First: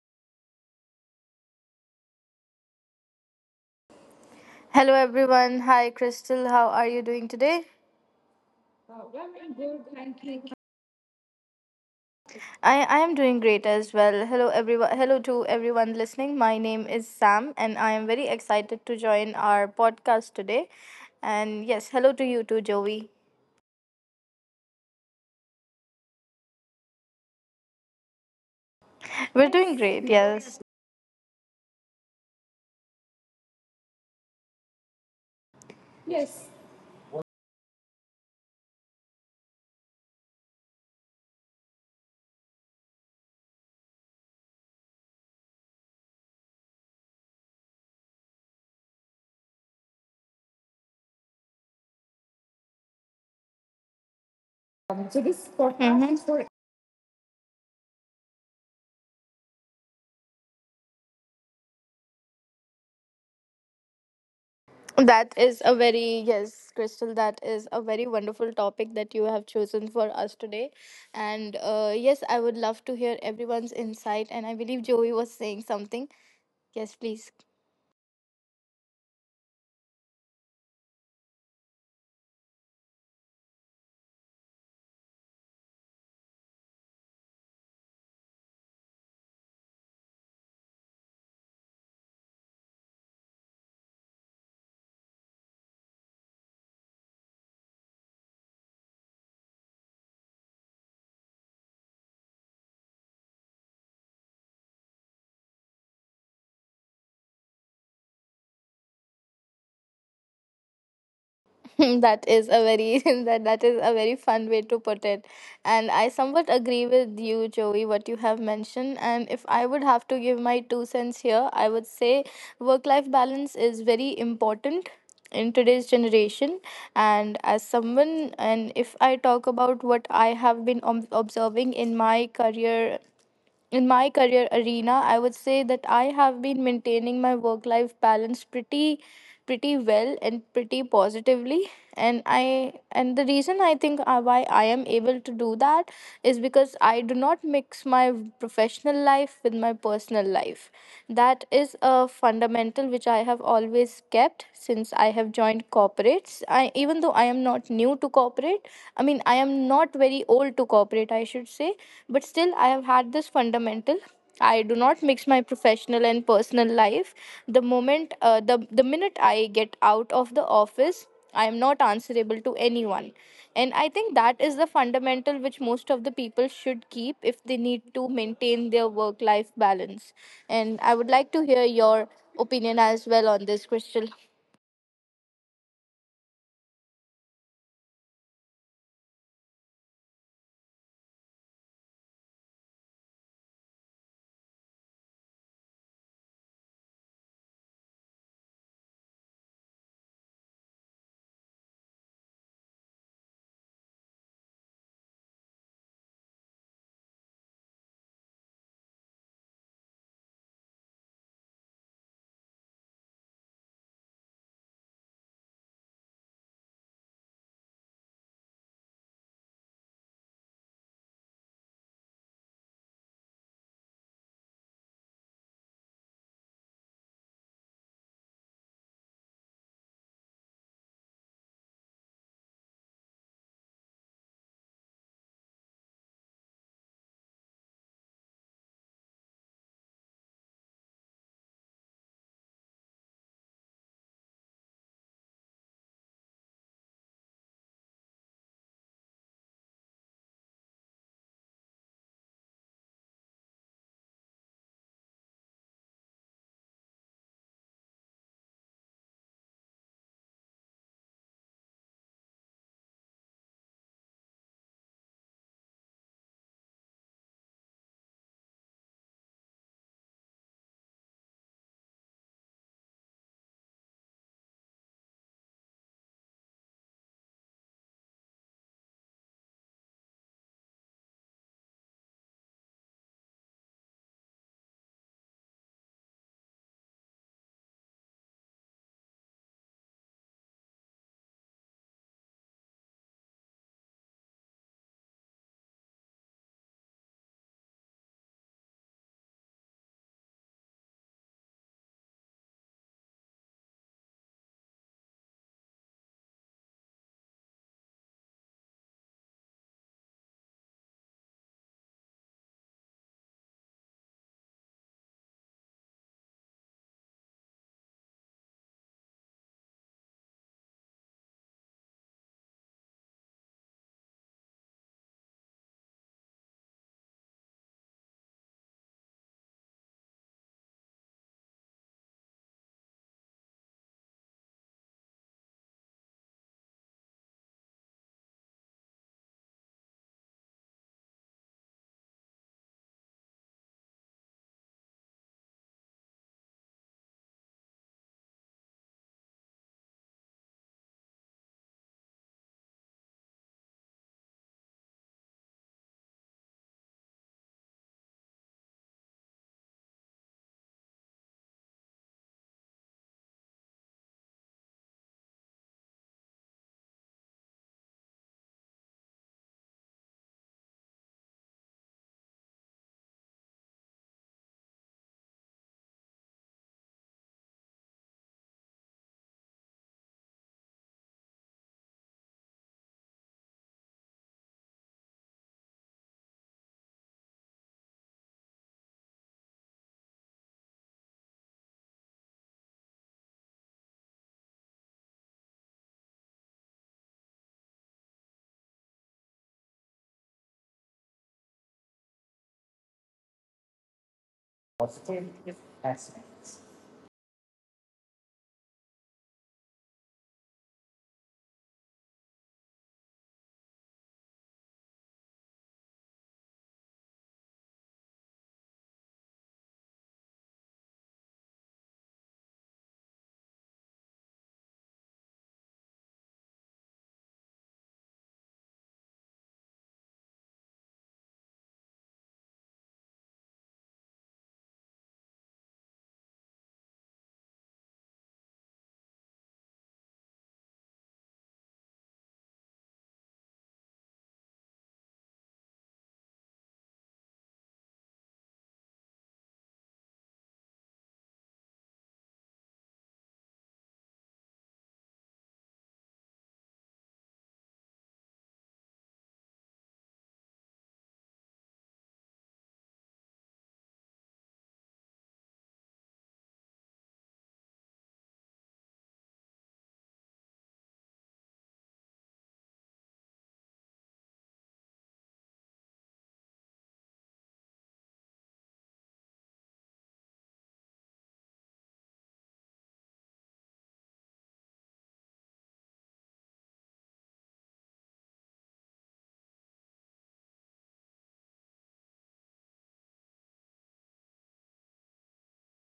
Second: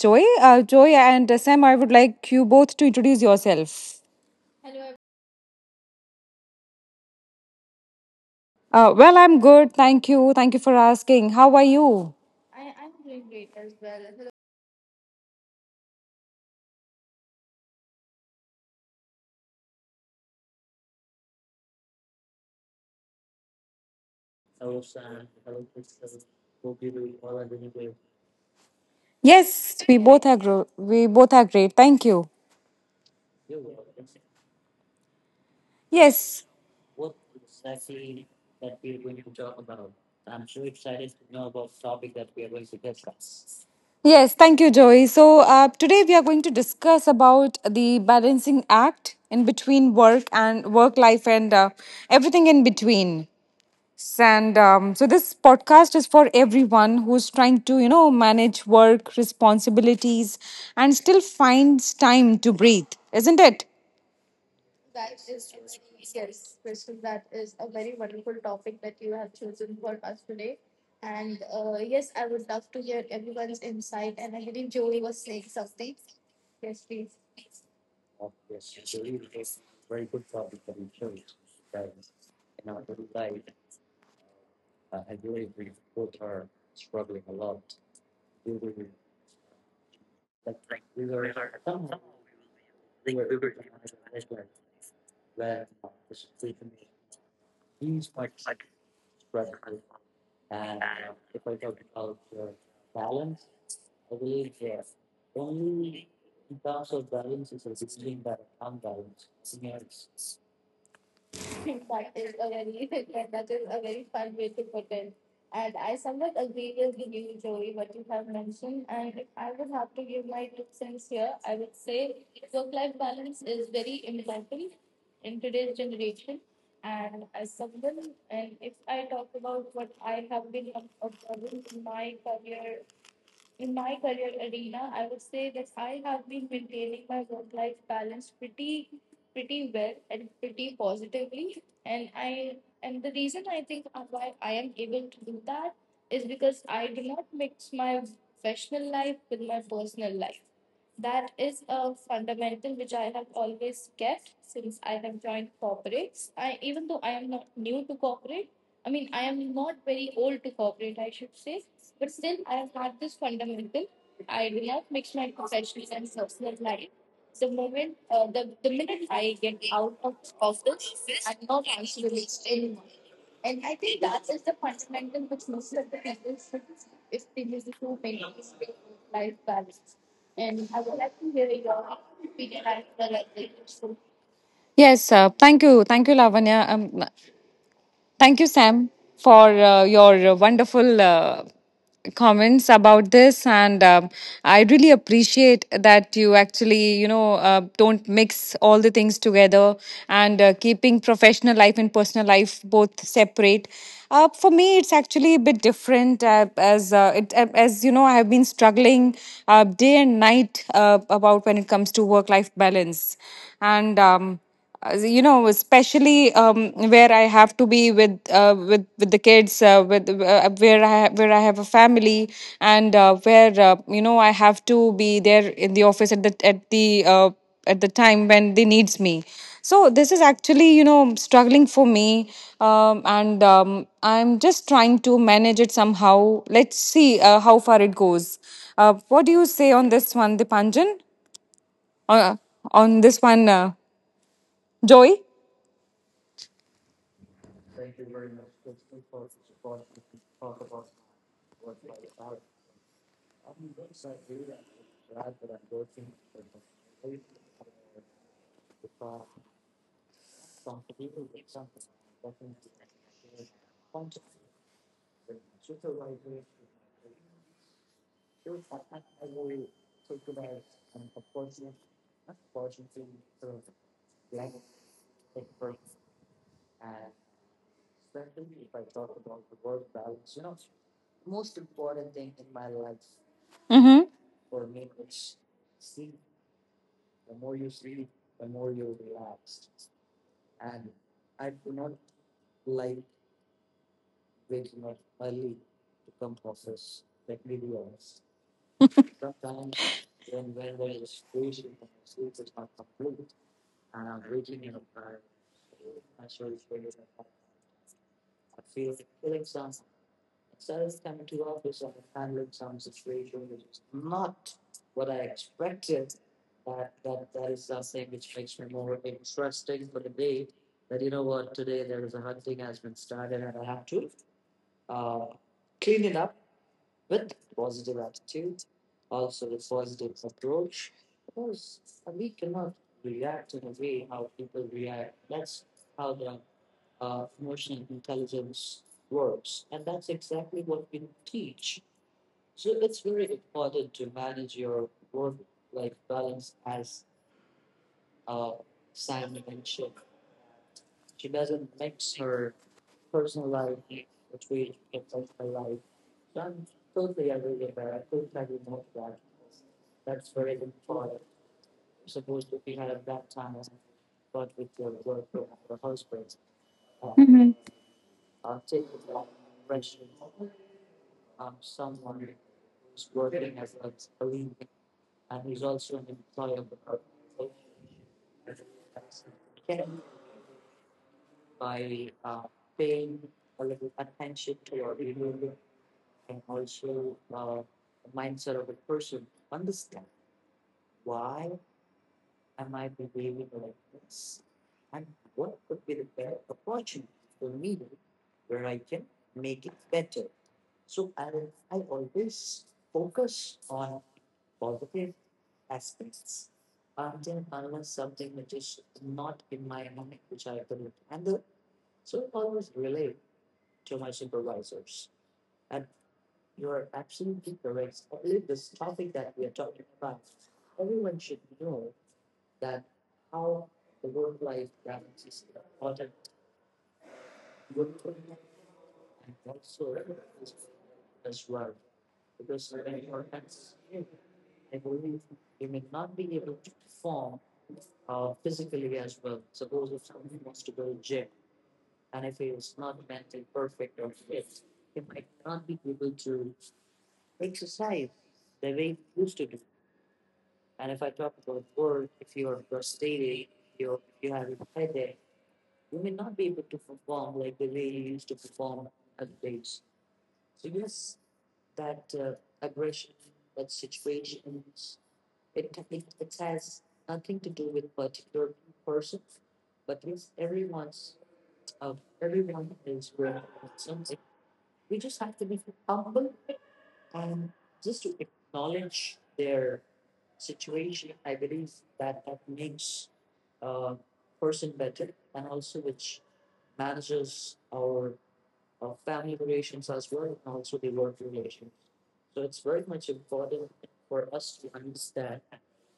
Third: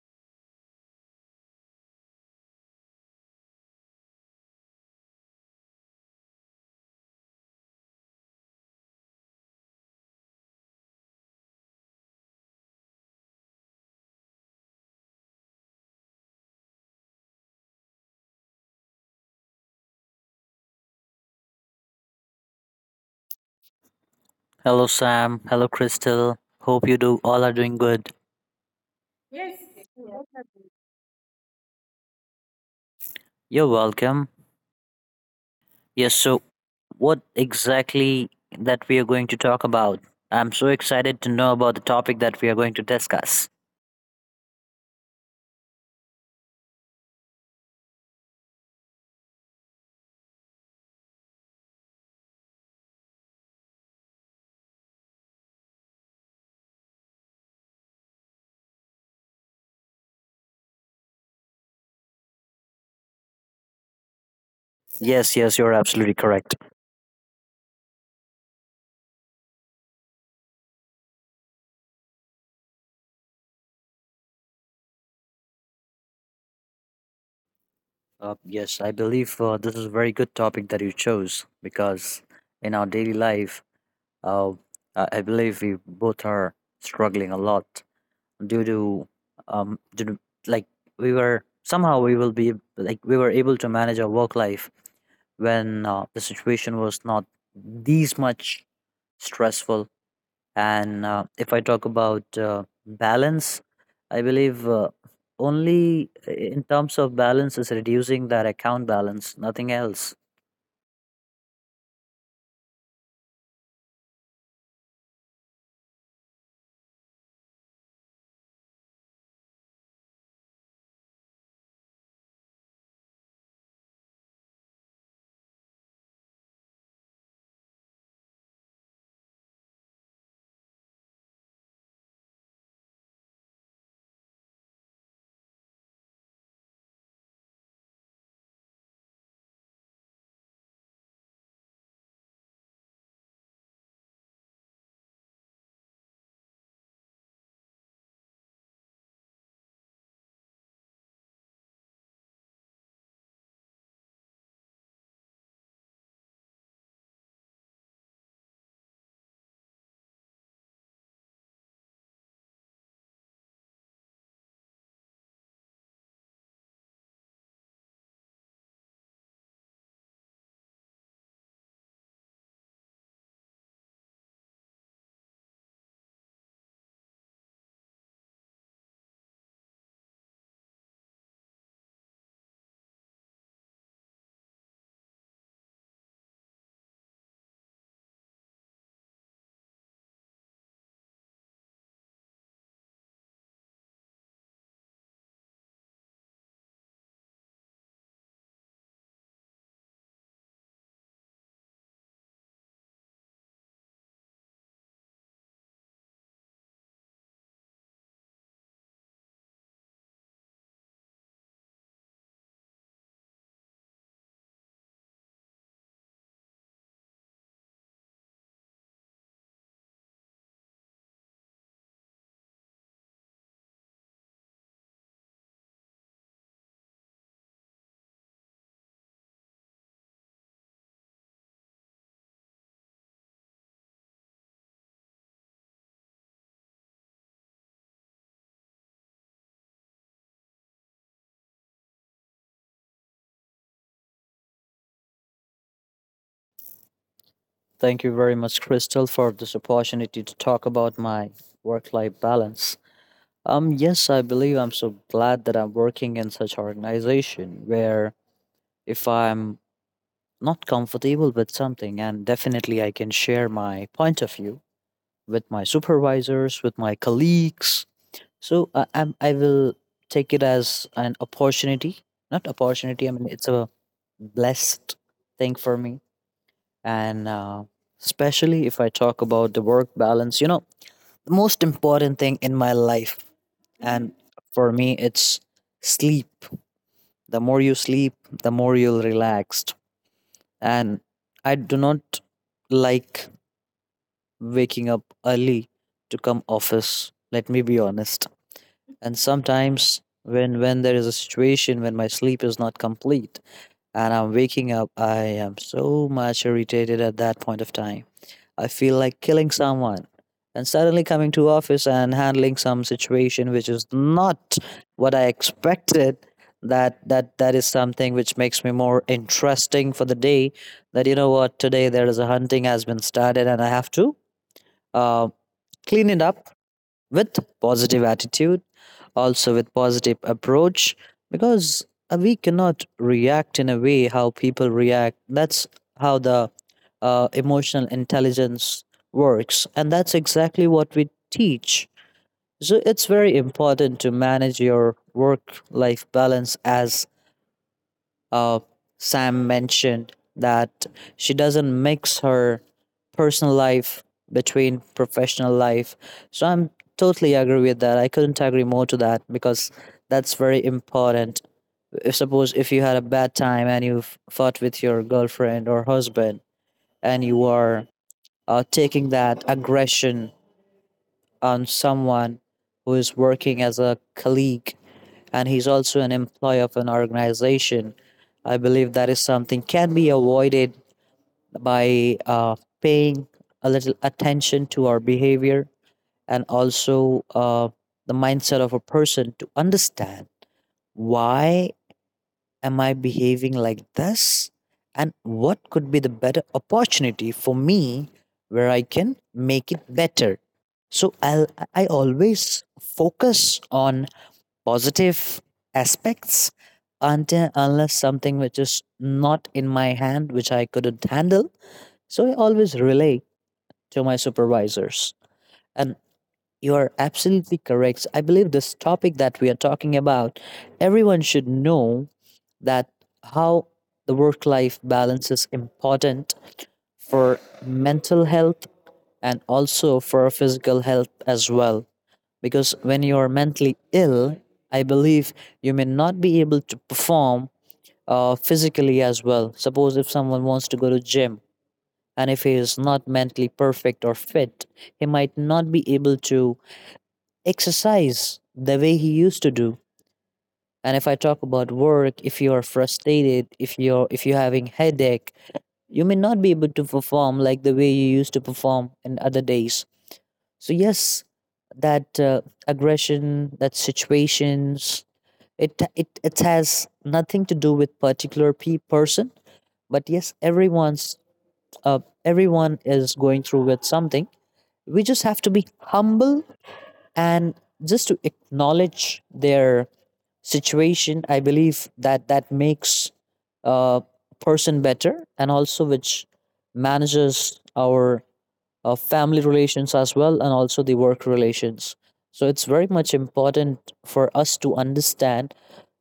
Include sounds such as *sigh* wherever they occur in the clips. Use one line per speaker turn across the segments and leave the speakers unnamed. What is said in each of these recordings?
Joy. Joy and Sam, I would like you both to introduce yourself.
Hello everyone. Hi Crystal. How are you doing today?
Well, I'm good.
I,
Thank you. Thank you for asking. How are you?
I am doing great as well. Hello everyone. Hello to everyone listening. My name is Sam and I am very excited to join our podcast today. And yes, hello to you too, Joey.
Hello, Sam. Hello, Crystal. Hope you do all are doing good.
We're doing
Yes, we
great.
both are
Yes.
we both are great. Thank you.
You're welcome. Yes, so
Yes.
what exactly that we are going to talk about? I'm so excited to know about the topic that we are going to discuss.
Yes, thank you, Joey. So today we are going to discuss about the balancing act in between work and work life and everything in between. S- And so this podcast is for
Mhm.
everyone who's trying to, you know, manage work responsibilities and still finds time to breathe, isn't it?
Yes,
That
yes,
is
you're
a
absolutely
very,
correct.
yes, Crystal, that is a very wonderful topic that you have chosen for us today. And yes, I would love to hear everyone's insight. And I believe Joey was saying something. Yes, please.
Yes, I believe this is a very good topic that you chose because in our daily life, uh, I believe we both are struggling a lot due to due to, like we were somehow, we will be like, we were able to manage our work life when the situation was not these much stressful. And if I talk about balance, I believe only in terms of balance is reducing that account balance, nothing else.
*laughs* That is a very *laughs* that is a very fun way to put it, and I somewhat agree with you, Joey, what you have mentioned. And if I would have to give my 2 cents here, I would say work-life balance is very important in today's generation. And as someone, and if I talk about what I have been observing in my career arena, I would say that I have been maintaining my work life balance pretty pretty well and pretty positively, and I and the reason I think, why I am able to do that is because I do not mix my professional life with my personal life. That is a fundamental which I have always kept since I have joined corporates. I even though I am not new to corporate, I mean, I am not very old to corporate, I should say, but still, I have had this fundamental. I do not mix my professional and personal life. The moment, the minute I get out of the office, I am not answerable to anyone, and I think that is the fundamental which most of the people should keep if they need to maintain their work life balance. And I would like to hear your opinion as well on this, Crystal.
Yes, thank you, Lavanya. Thank you, Sam, for your wonderful comments about this, and I really appreciate that you actually, you know, don't mix all the things together and keeping professional life and personal life both separate. For me, it's actually a bit different, as you know, I have been struggling day and night about when it comes to work life balance, and, as you know, especially where I have to be with with the kids, with where where I have a family, and where, you know, I have to be there in the office at the at the uh, at the time when they needs me. So this is actually, you know, struggling for me. And I'm just trying to manage it somehow. Let's see how far it goes. Uh, what do you say on this one, Dipanjan? uh, on this one, Joy?
Thank you very much, Crystal, for this opportunity to talk about my work life balance. Yes, I believe I'm so glad that I'm working in such organization where if I'm not comfortable with something, and definitely I can share my point of view with my supervisors, with my colleagues. So I will take it as an opportunity, not opportunity. I mean, it's a blessed thing for me, and especially if I talk about the work balance. You know, the most important thing in my life. And for me, it's sleep. The more you sleep, the more you'll relaxed. And I do not like waking up early to come office. Let me be honest. And sometimes when there is a situation when my sleep is not complete and I'm waking up, I am so much irritated at that point of time. I feel like killing someone. And suddenly coming to office and handling some situation which is not what I expected. That is something which makes me more interesting for the day. That, you know what, today there is a hunting has been started and I have to uh, clean it up with positive attitude, also with positive approach, because we cannot react in a way how people react. That's how the emotional intelligence works, and that's exactly what we teach. So it's very important to manage your work life balance, as uh, Sam mentioned that she doesn't mix her personal life between professional life. So I'm totally agree with that. I couldn't agree more to that because that's very important. If, suppose if you had a bad time and you fought with your girlfriend or husband and you are taking that aggression on someone who is working as a colleague and he's also an employee of an organization. I believe that is something can be avoided by paying a little attention to our behavior, and also the mindset of a person to understand why am I behaving like this and what could be the better opportunity for me where I can make it better. So I always focus on positive aspects until unless something which is not in my hand which I couldn't handle, so I always relay to my supervisors. And you are absolutely correct. I believe this topic that we are talking about, everyone should know that how the work life balance is important for mental health and also for physical health as well, because when you are mentally ill, I believe you may not be able to perform physically as well. Suppose if someone wants to go to gym and if he is not mentally perfect or fit, he might not be able to exercise the way he used to do. And if I talk about work, if you are frustrated, if you're having headache, you may not be able to perform like the way you used to perform in other days. So yes, that aggression, that situations, it has nothing to do with particular person, but yes, uh, everyone is going through with something. We just have to be humble and just to acknowledge their situation. I believe that makes a person better and also which manages our family relations as well, and also the work relations. So it's very much important for us to understand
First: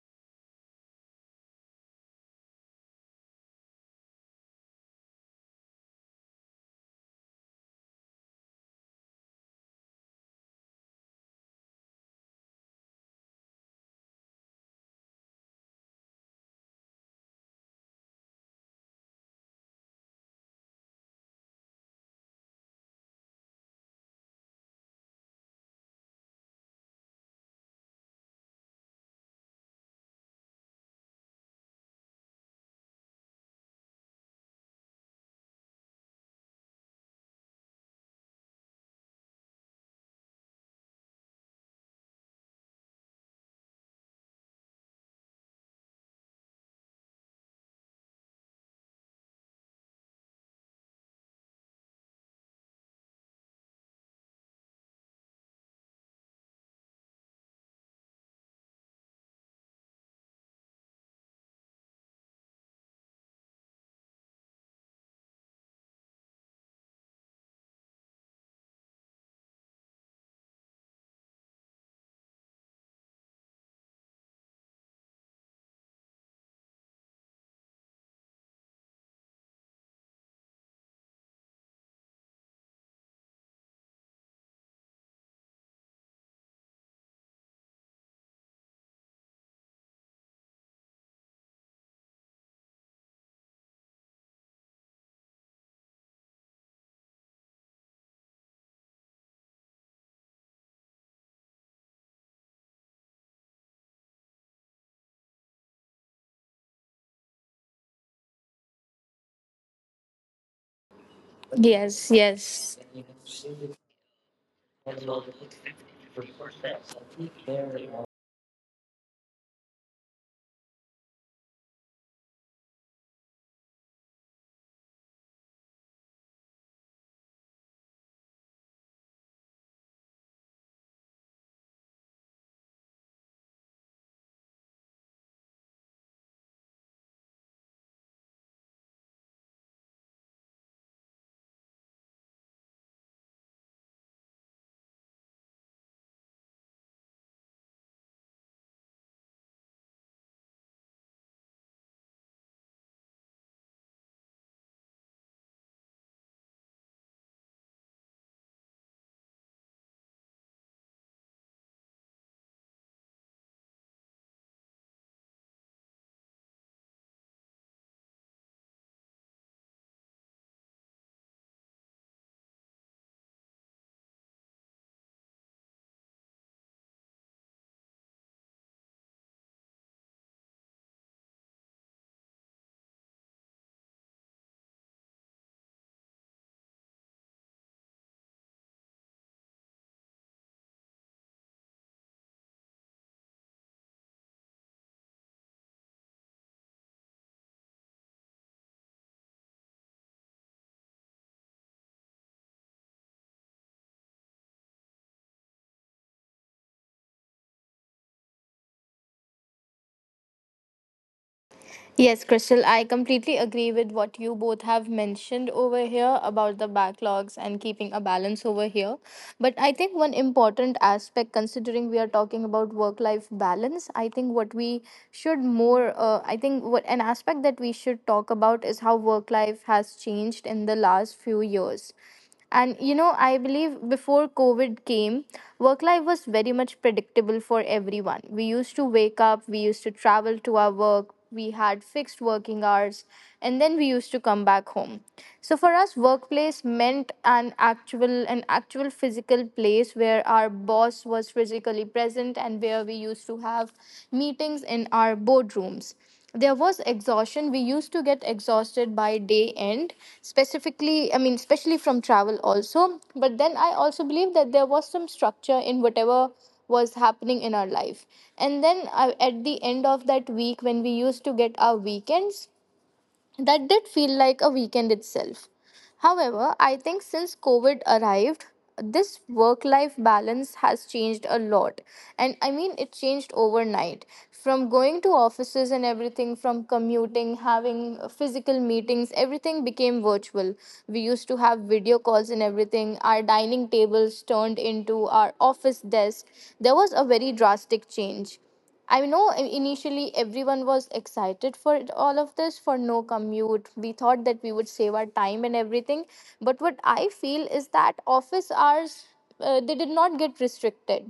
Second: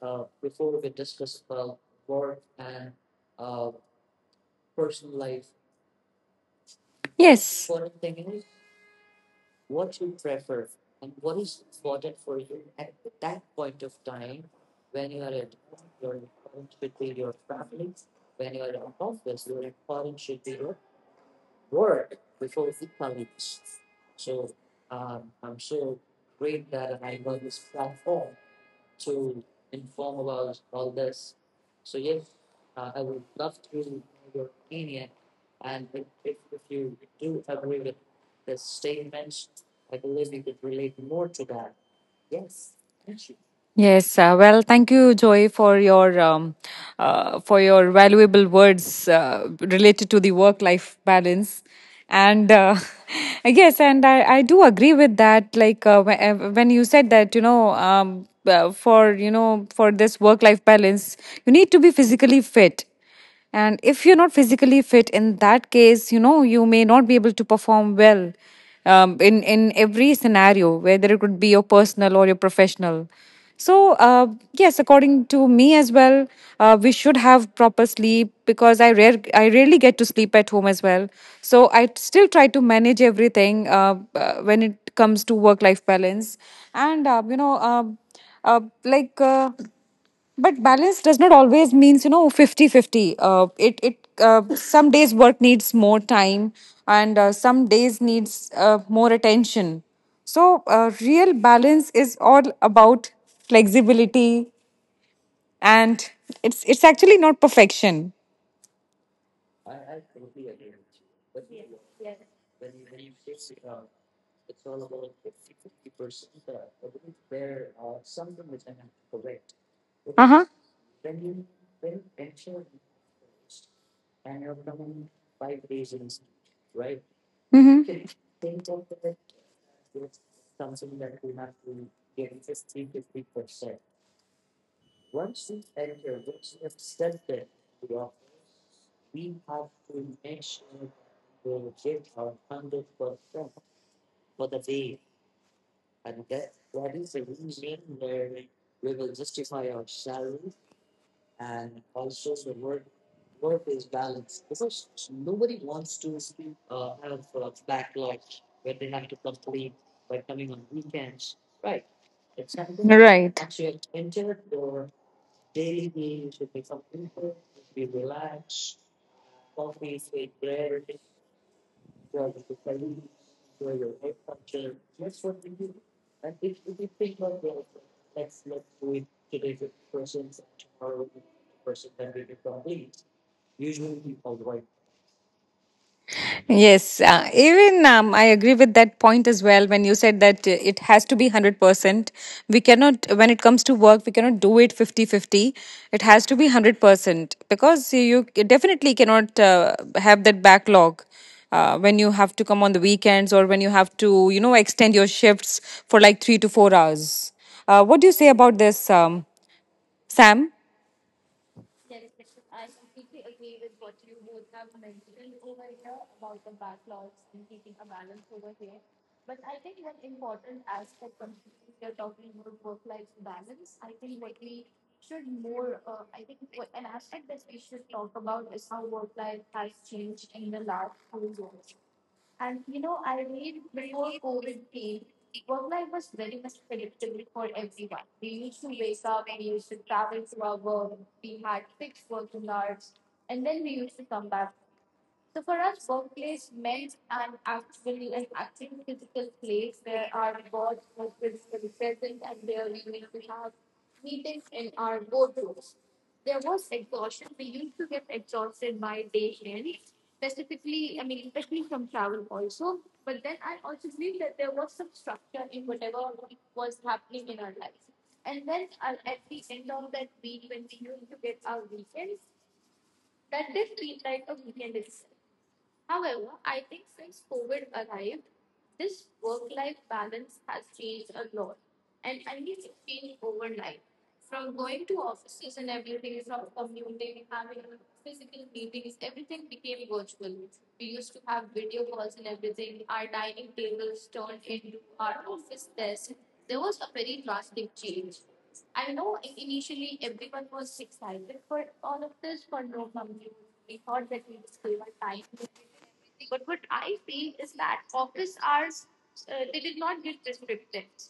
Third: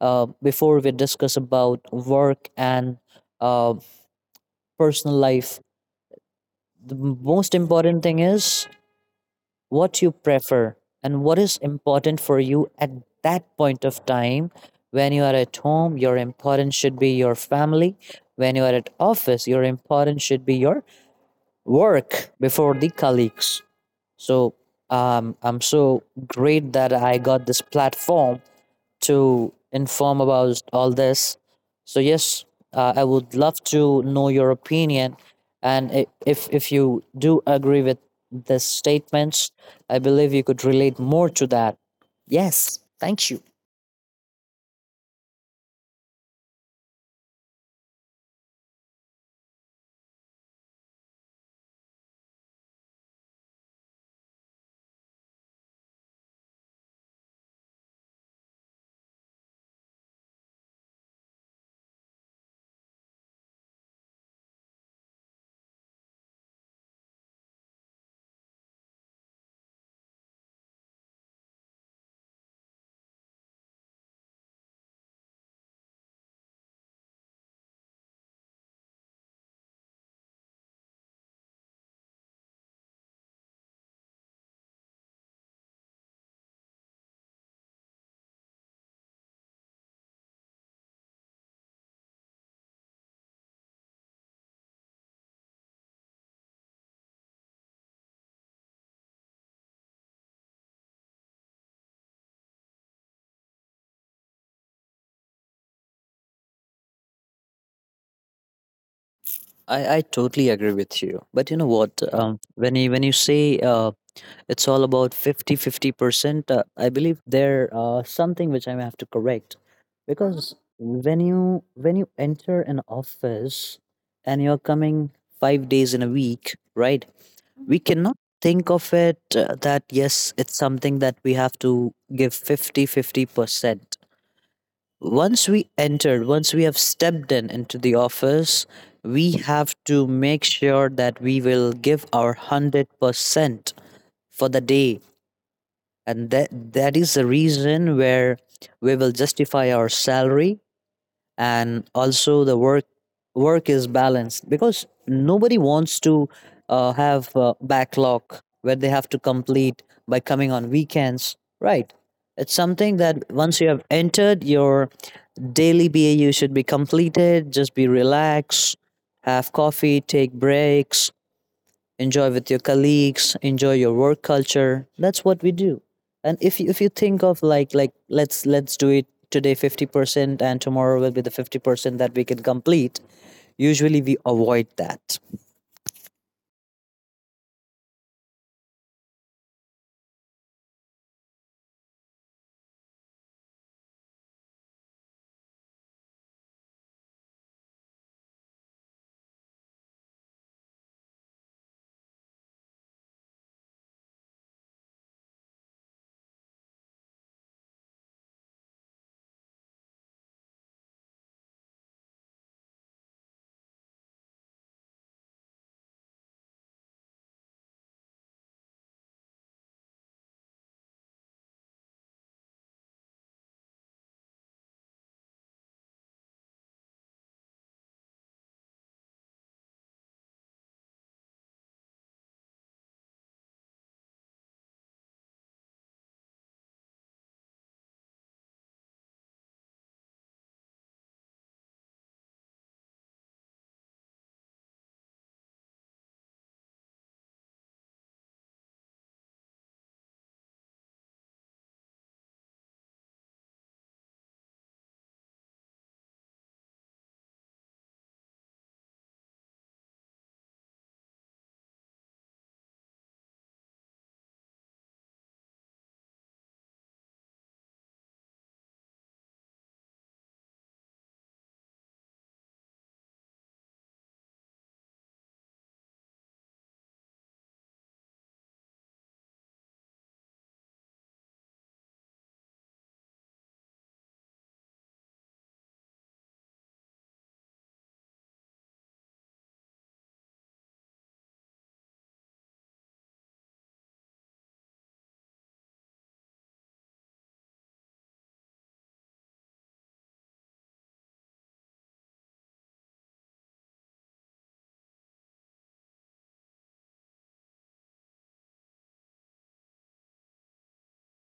before we discuss about work and uh, personal life. The most
Yes.
important thing is what you prefer and what is important for you at that point of time. When you are at home, your importance should be your family. When you are at office, your importance should be your work before the colleagues. So I'm so great that I got this platform to inform about all this. So yes, I would love to know your opinion, and if you do agree with the statements, I believe you could relate more to that. Yes, thank you.
Yes, well, thank you, Joy, for your valuable words related to the work-life balance, and *laughs* yes, and I do agree with that. Like when you said that, for this work-life balance, you need to be physically fit. And if you're not physically fit, in that case, you know, you may not be able to perform well in every scenario, whether it could be your personal or your professional. So, yes, according to me as well, we should have proper sleep because I rarely get to sleep at home as well. So, I still try to manage everything when it comes to work life balance. And, you know, uh, like, uh, but balance does not always means, you know, 50 50. 50 it it some days work needs more time and some days needs more attention. So real balance is all about flexibility and it's actually not perfection.
I totally agree with you. But you know what?
Yes,
Um, when
yes.
you when you say it's all about 50/50 percent, I believe there something which I may have to correct,
Uh-huh.
because when
Mm-hmm.
you when you enter an office and you're coming 5 days in a week, right? We cannot think of it that yes, it's something that we have to give 50/50 percent. Once we have stepped in into the office, we have to make sure that we will give our 100% for the day. And that is the reason where we will justify our salary, and also the work is balanced, because nobody wants to have a backlog where they have to complete by coming on weekends, right? It's something that
Right.
once you have entered, your daily bau should be completed. Just be relaxed, have coffee, take breaks, enjoy with your colleagues, enjoy your work culture. That's what we do. And if you think of like, let's do it today 50% and tomorrow will be the 50% that we can complete. Usually we avoid that.
Yes, even I agree with that point as well. When you said that it has to be 100%, we cannot, when it comes to work, we cannot do it 50-50. It has to be 100% because you definitely cannot have that backlog. When you have to come on the weekends or when you have to, you know, extend your shifts for like 3 to 4 hours. What do you say about this, Sam?
Yes, Crystal, I completely agree with what you both have mentioned over here about the backlogs and keeping a balance over here. But I think one important aspect, considering we are talking about work life balance, I think what we should more, I think what an aspect that we should talk about is how work life has changed in the last few years. And you know, I believe before COVID came, work life was very much predictable for everyone. We used to wake up, we used to travel to our work, we had fixed working hours, and then we used to come back home. So for us, workplace meant an actual physical place where our boss was physically present and where we used to have meetings in our boardrooms. There was exhaustion. We used to get exhausted by day end specifically, I mean especially from travel also, but then I also believe that there was some structure in whatever was happening in our life. And then at the end of that week when we used to get our weekends, that did feel like a weekend itself. However, I think since COVID arrived, this work life balance has changed a lot. And I mean, it changed overnight. From going to offices and everything, from commuting, having physical meetings, everything became virtual. We used to have video calls and everything. Our dining tables turned into our office desk. There was a very drastic change. I know initially everyone was excited for all of this for no commute. We thought that we would save our time and everything. But what I feel is that office hours, they did not get restricted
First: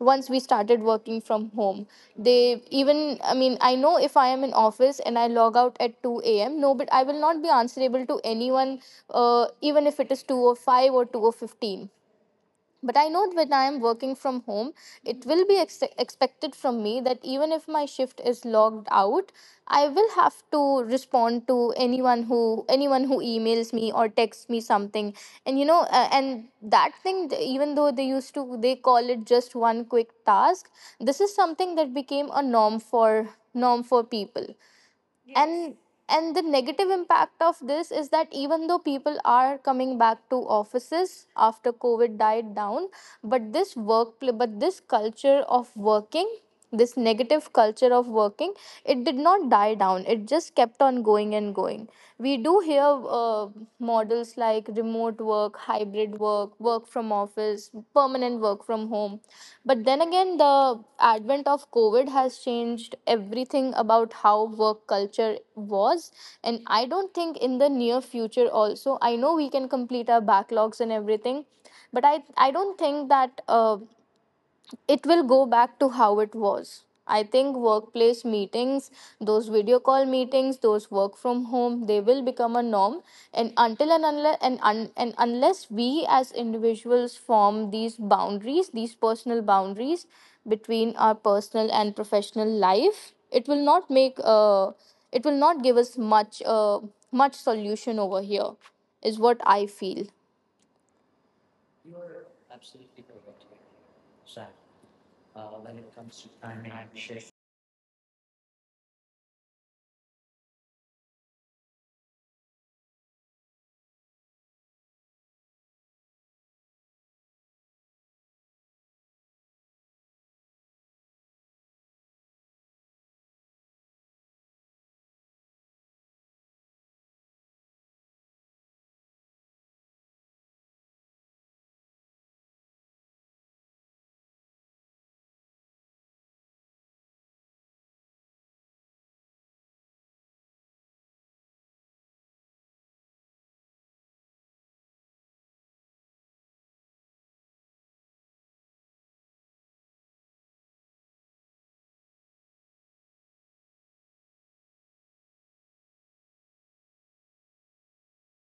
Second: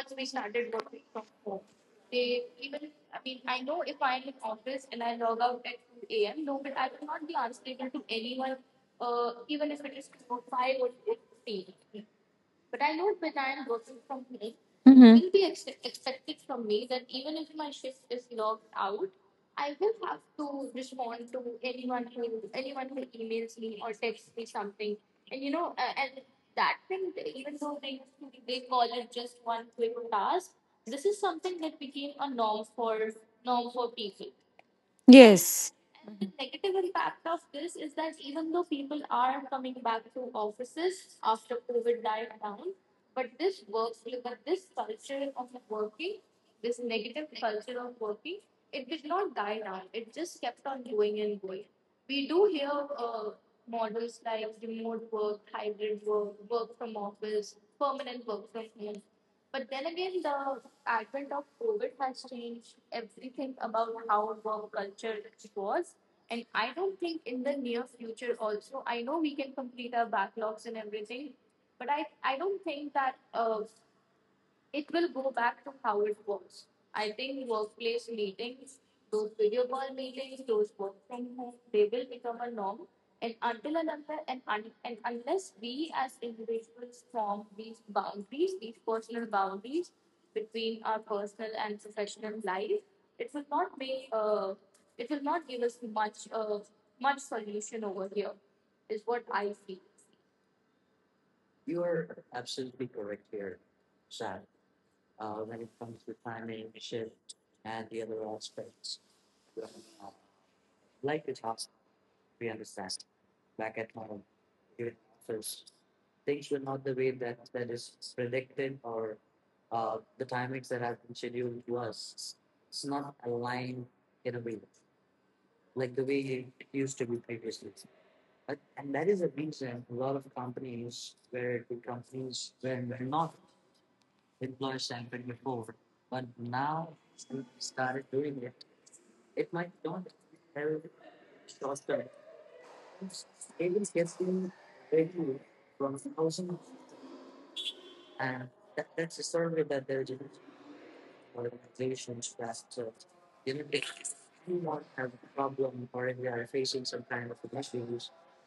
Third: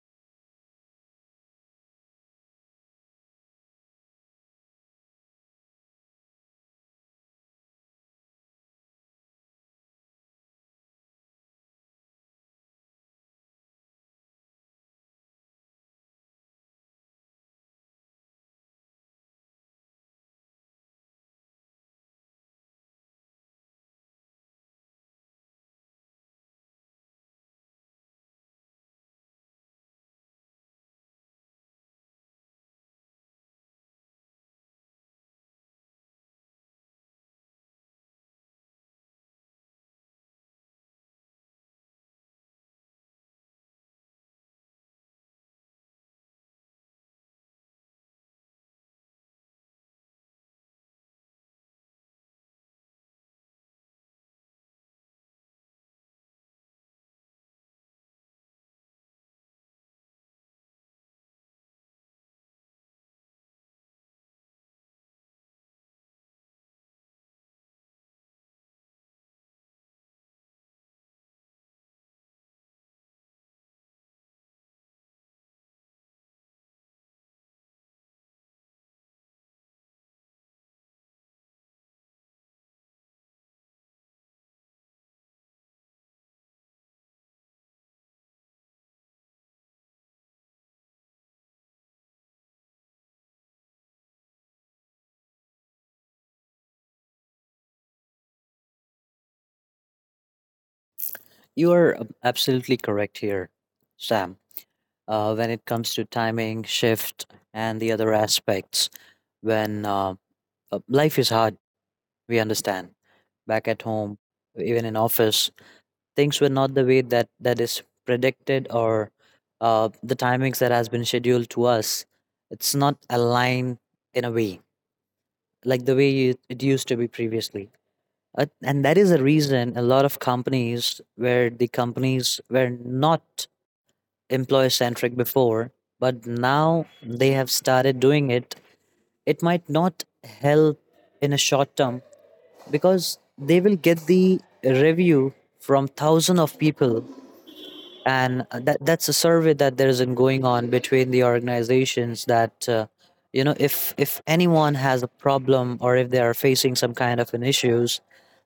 once we started working from home. They even, I mean, I know if I am in office and I log out at 2 a.m., no, but I will not be answerable to anyone, uh, even if it is 2 or 5 or 2 or 15, but I know that when I am working from home, it will be expected from me that even if my shift is logged out, I will have to respond to anyone who anyone who emails me or texts me something. And you know, and that thing, even though they used to they call it just one quick task, this is something that became a norm for people. Yes.
Yes.
And the negative impact of this is that even though people are coming back to offices after COVID died down, but this work but this culture of working, this negative culture of working, it did not die down. It just kept on going and going. We do hear, uh, models like remote work, hybrid work, work from office, permanent work from home. But then again, the advent of COVID has changed everything about how work culture was. And I don't think in the near future, also, I know we can complete our backlogs and everything, but I don't think that. It will go back to how it was. I think workplace meetings, those video call meetings, those work from home, they will become a norm. And until and unless we as individuals form these boundaries, these personal boundaries between our personal and professional life, it will not make it will not give us much much solution over here, is what I feel.
You are absolutely correct here, Sam. When it comes to timing, shift, and the other aspects, when life is hard, we understand. Back at home, even in office, things were not the way that is predicted, or the timings that has been scheduled to us, it's not aligned in a way like the way it used to be previously. And that is a reason a lot of companies, where the companies were not employee centric before, but now they have started doing it, it might not help in a short term because they will get the review from thousands of people. And that's a survey that there isn't going on between the organizations, that, you know, if anyone has a problem or if they are facing some kind of an issues,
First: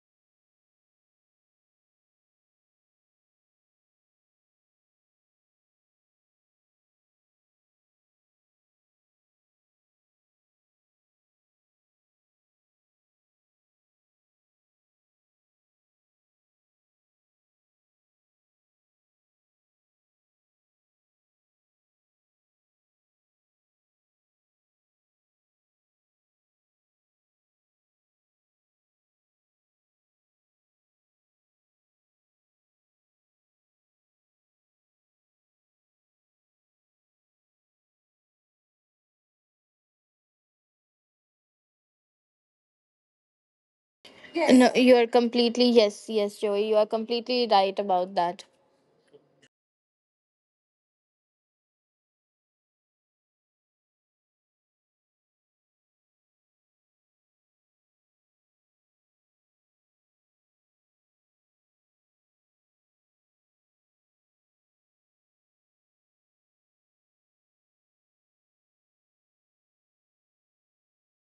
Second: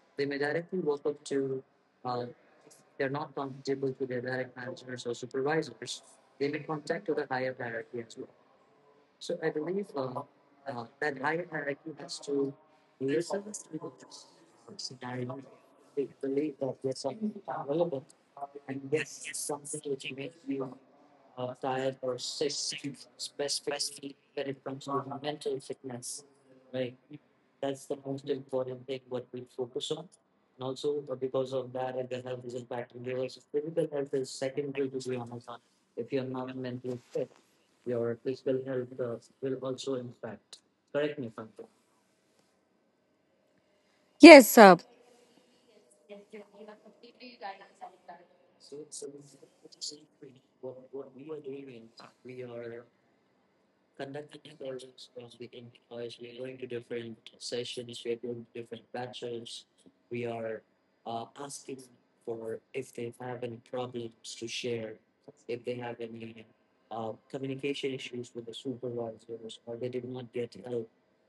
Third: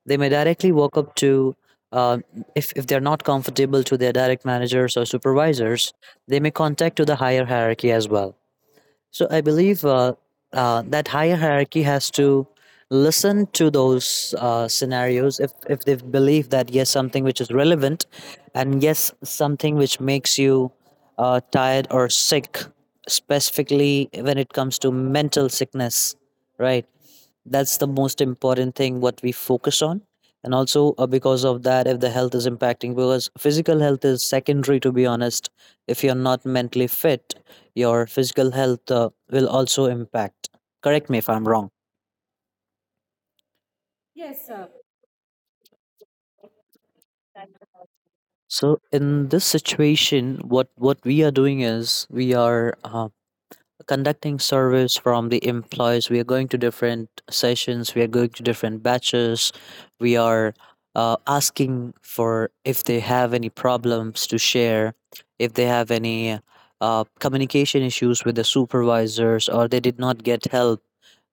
they may directly walk up to, uh, if they're not comfortable to their direct managers or supervisors, they may contact to the higher hierarchy as well. So I believe that higher hierarchy has to listen to those scenarios, if they believe that yes, something which is relevant, and yes, something which makes you tired or sick, specifically when it comes to mental sickness, right? That's the most important thing what we focus on. And also because of that, if the health is impacting, because physical health is secondary, to be honest. If you're not mentally fit, your physical health will also impact. Correct me if I'm wrong.
Yes.
Yes.
No, you are completely yes, yes, Joey. You are completely right about that.
So in this situation, what we are doing is we are conducting surveys from the employees. We are going to different sessions. We are going to different batches. We are asking for if they have any problems to share, if they have any communication issues with the supervisors, or they did not get help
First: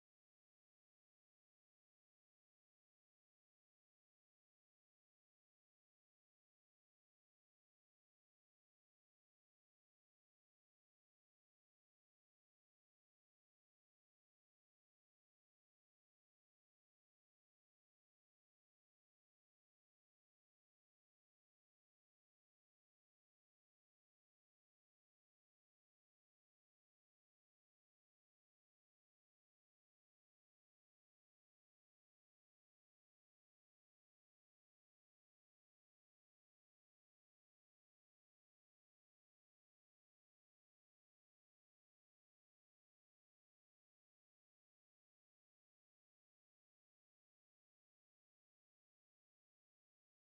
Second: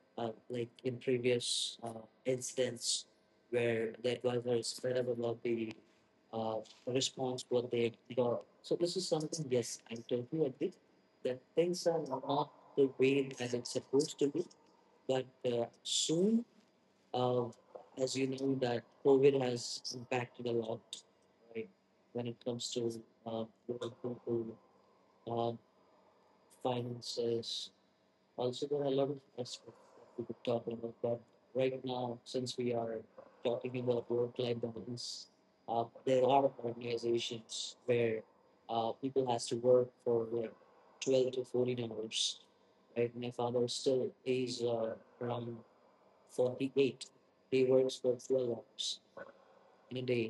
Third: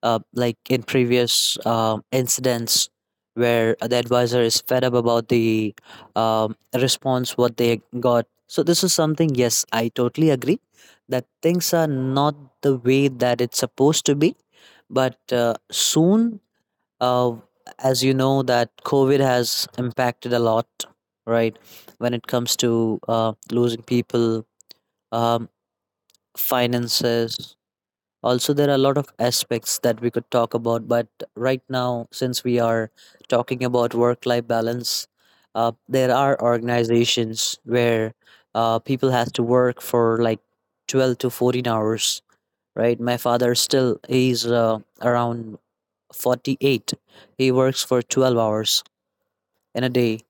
like in previous incidents where the advisor is fed up about the response what they got. So this is something. Yes, I totally agree that things are not the way that it's supposed to be. But soon, uh, as you know that COVID has impacted a lot, right, when it comes to losing people, um, finances, also, there are a lot of aspects that we could talk about, but right now, since we are talking about work life balance, there are organizations where people have to work for like 12 to 14 hours, right? My father, still he's around 48. He works for 12 hours in a day.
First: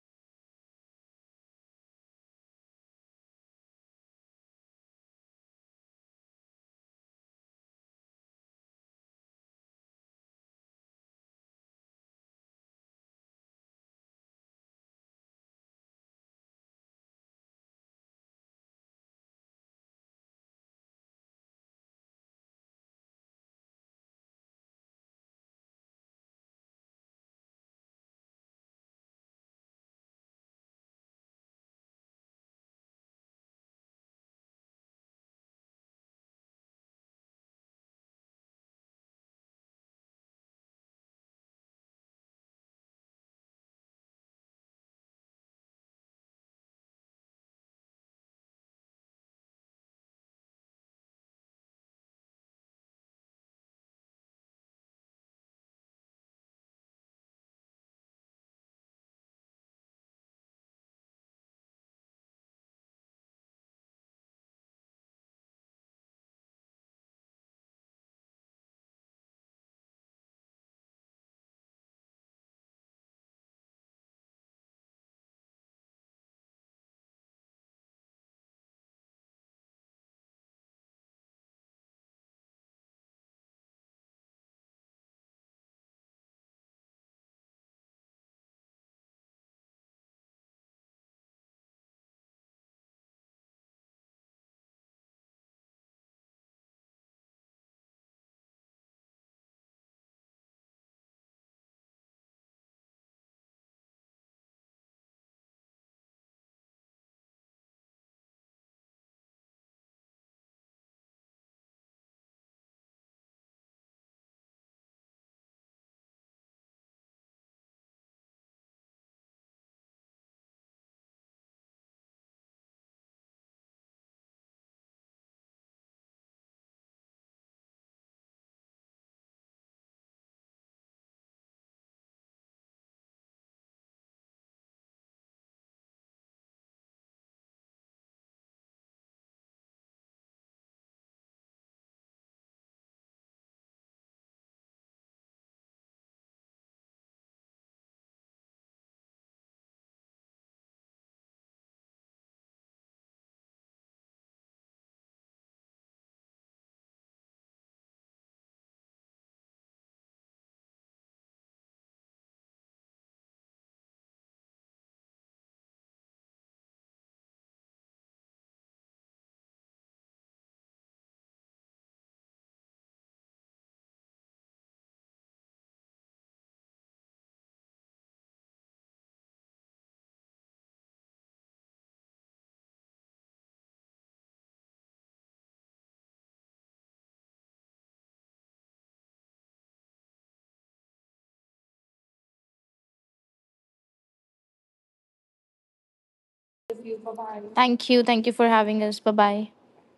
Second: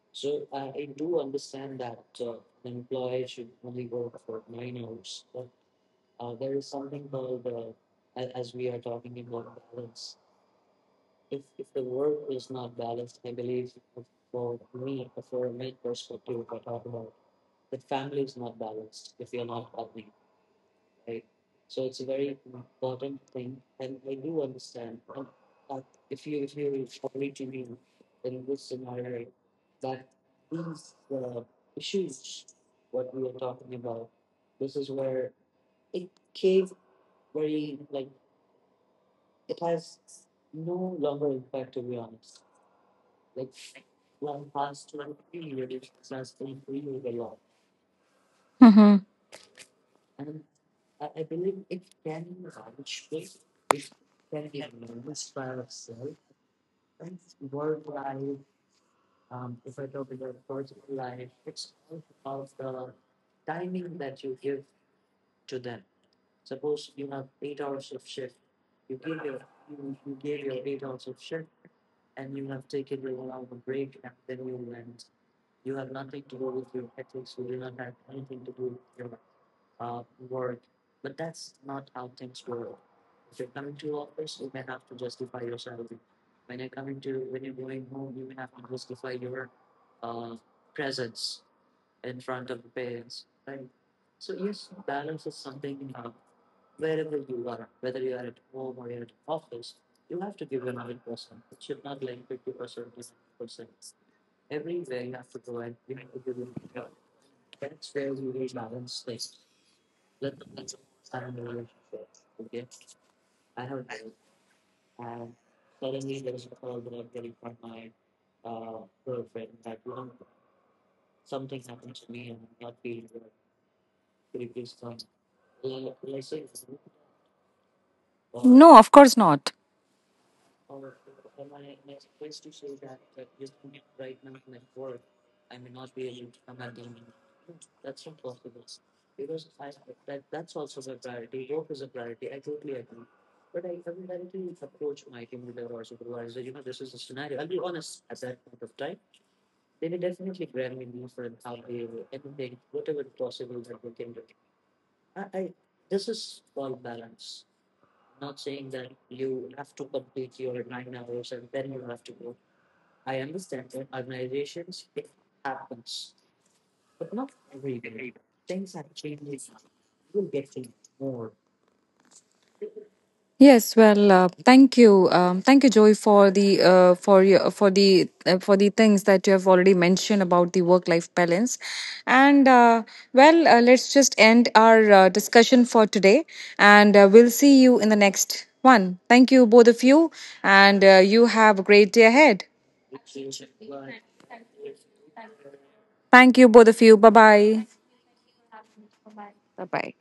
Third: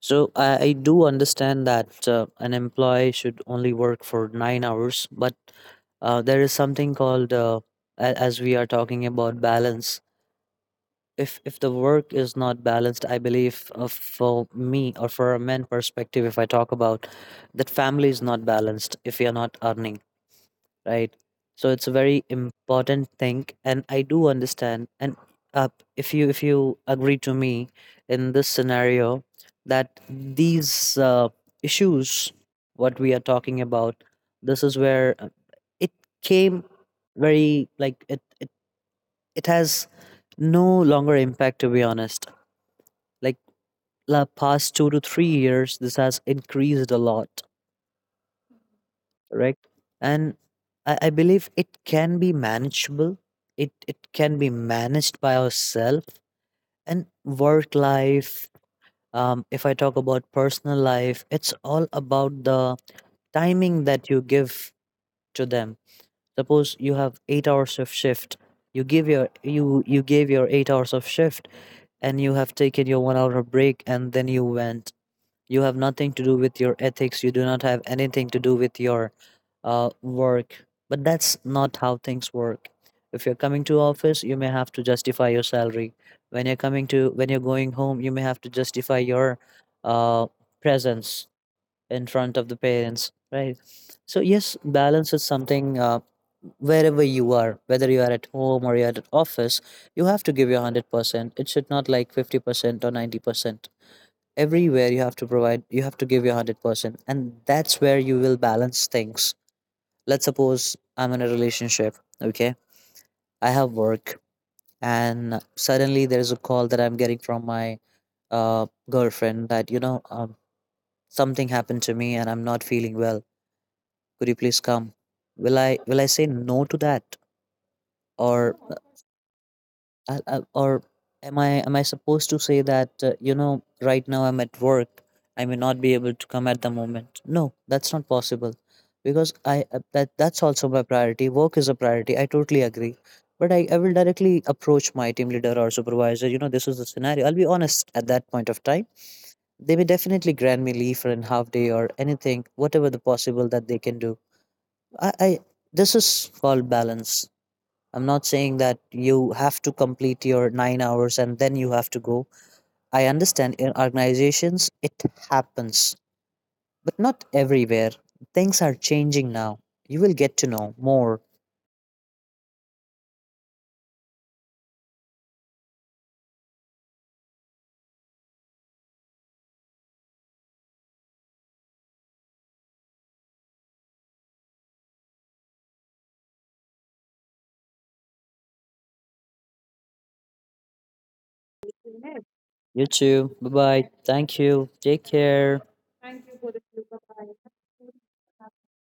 So I do understand that an employee should only work for 9 hours, but there is something called, as we are talking about balance. If the work is not balanced, I believe for me or for a man perspective, if I talk about that, family is not balanced if you're not earning, right? So it's a very important thing, and I do understand. And uh, if you agree to me in this scenario, that these issues, what we are talking about, this is where it came very like it has no longer impact, to be honest. Like the past 2 to 3 years, this has increased a lot,
Mhm.
right? And I believe it can be manageable. It can be managed by ourselves and work life. If I talk about personal life, it's all about the timing that you give to them. Suppose you have 8 hours of shift. You gave your 8 hours of shift, and you have taken your 1 hour of break, and then you went, you have nothing to do with your ethics. You do not have anything to do with your work. But that's not how things work. If you're coming to office, you may have to justify your salary. When you're going home, you may have to justify your uh, presence in front of the parents, right? So yes, balance is something. Wherever you are, whether you are at home or you are at office, you have to give your 100%. It should not like 50% or 90%. Everywhere you have to provide, you have to give your 100%, and that's where you will balance things. Let's suppose I'm in a relationship, okay? I have work, and suddenly there's a call that I'm getting from my girlfriend that, you know, something happened to me and I'm not feeling well. Could you please come? Will I say no to that? Or
No, of course not.
I, I, or am I supposed to say that you know, right now I'm at work, I may not be able to come at the moment? No, that's not possible. Because I that's also my priority, work is a priority, I totally agree. But I will directly approach my team leader or supervisor, you know, this is the scenario, I'll be honest at that point of time. They may definitely grant me leave for an half day or anything whatever the possible that they can do. I This is called balance. I'm not saying that you have to complete your 9 hours and then you have to go. I understand in organizations it happens, but not everywhere. Things are changing now. You will get to know more.
Yes, well, thank you, Joy, for the for your for the things that you have already mentioned about the work life balance, and well, let's just end our discussion for today, and we'll see you in the next one. Thank you, both of you, and you have a great day ahead.
You too. Bye bye. Thank you. Take care.
Thank you, both of you. Bye bye.
Thank you. Thank you for having us. Bye bye.
Bye bye.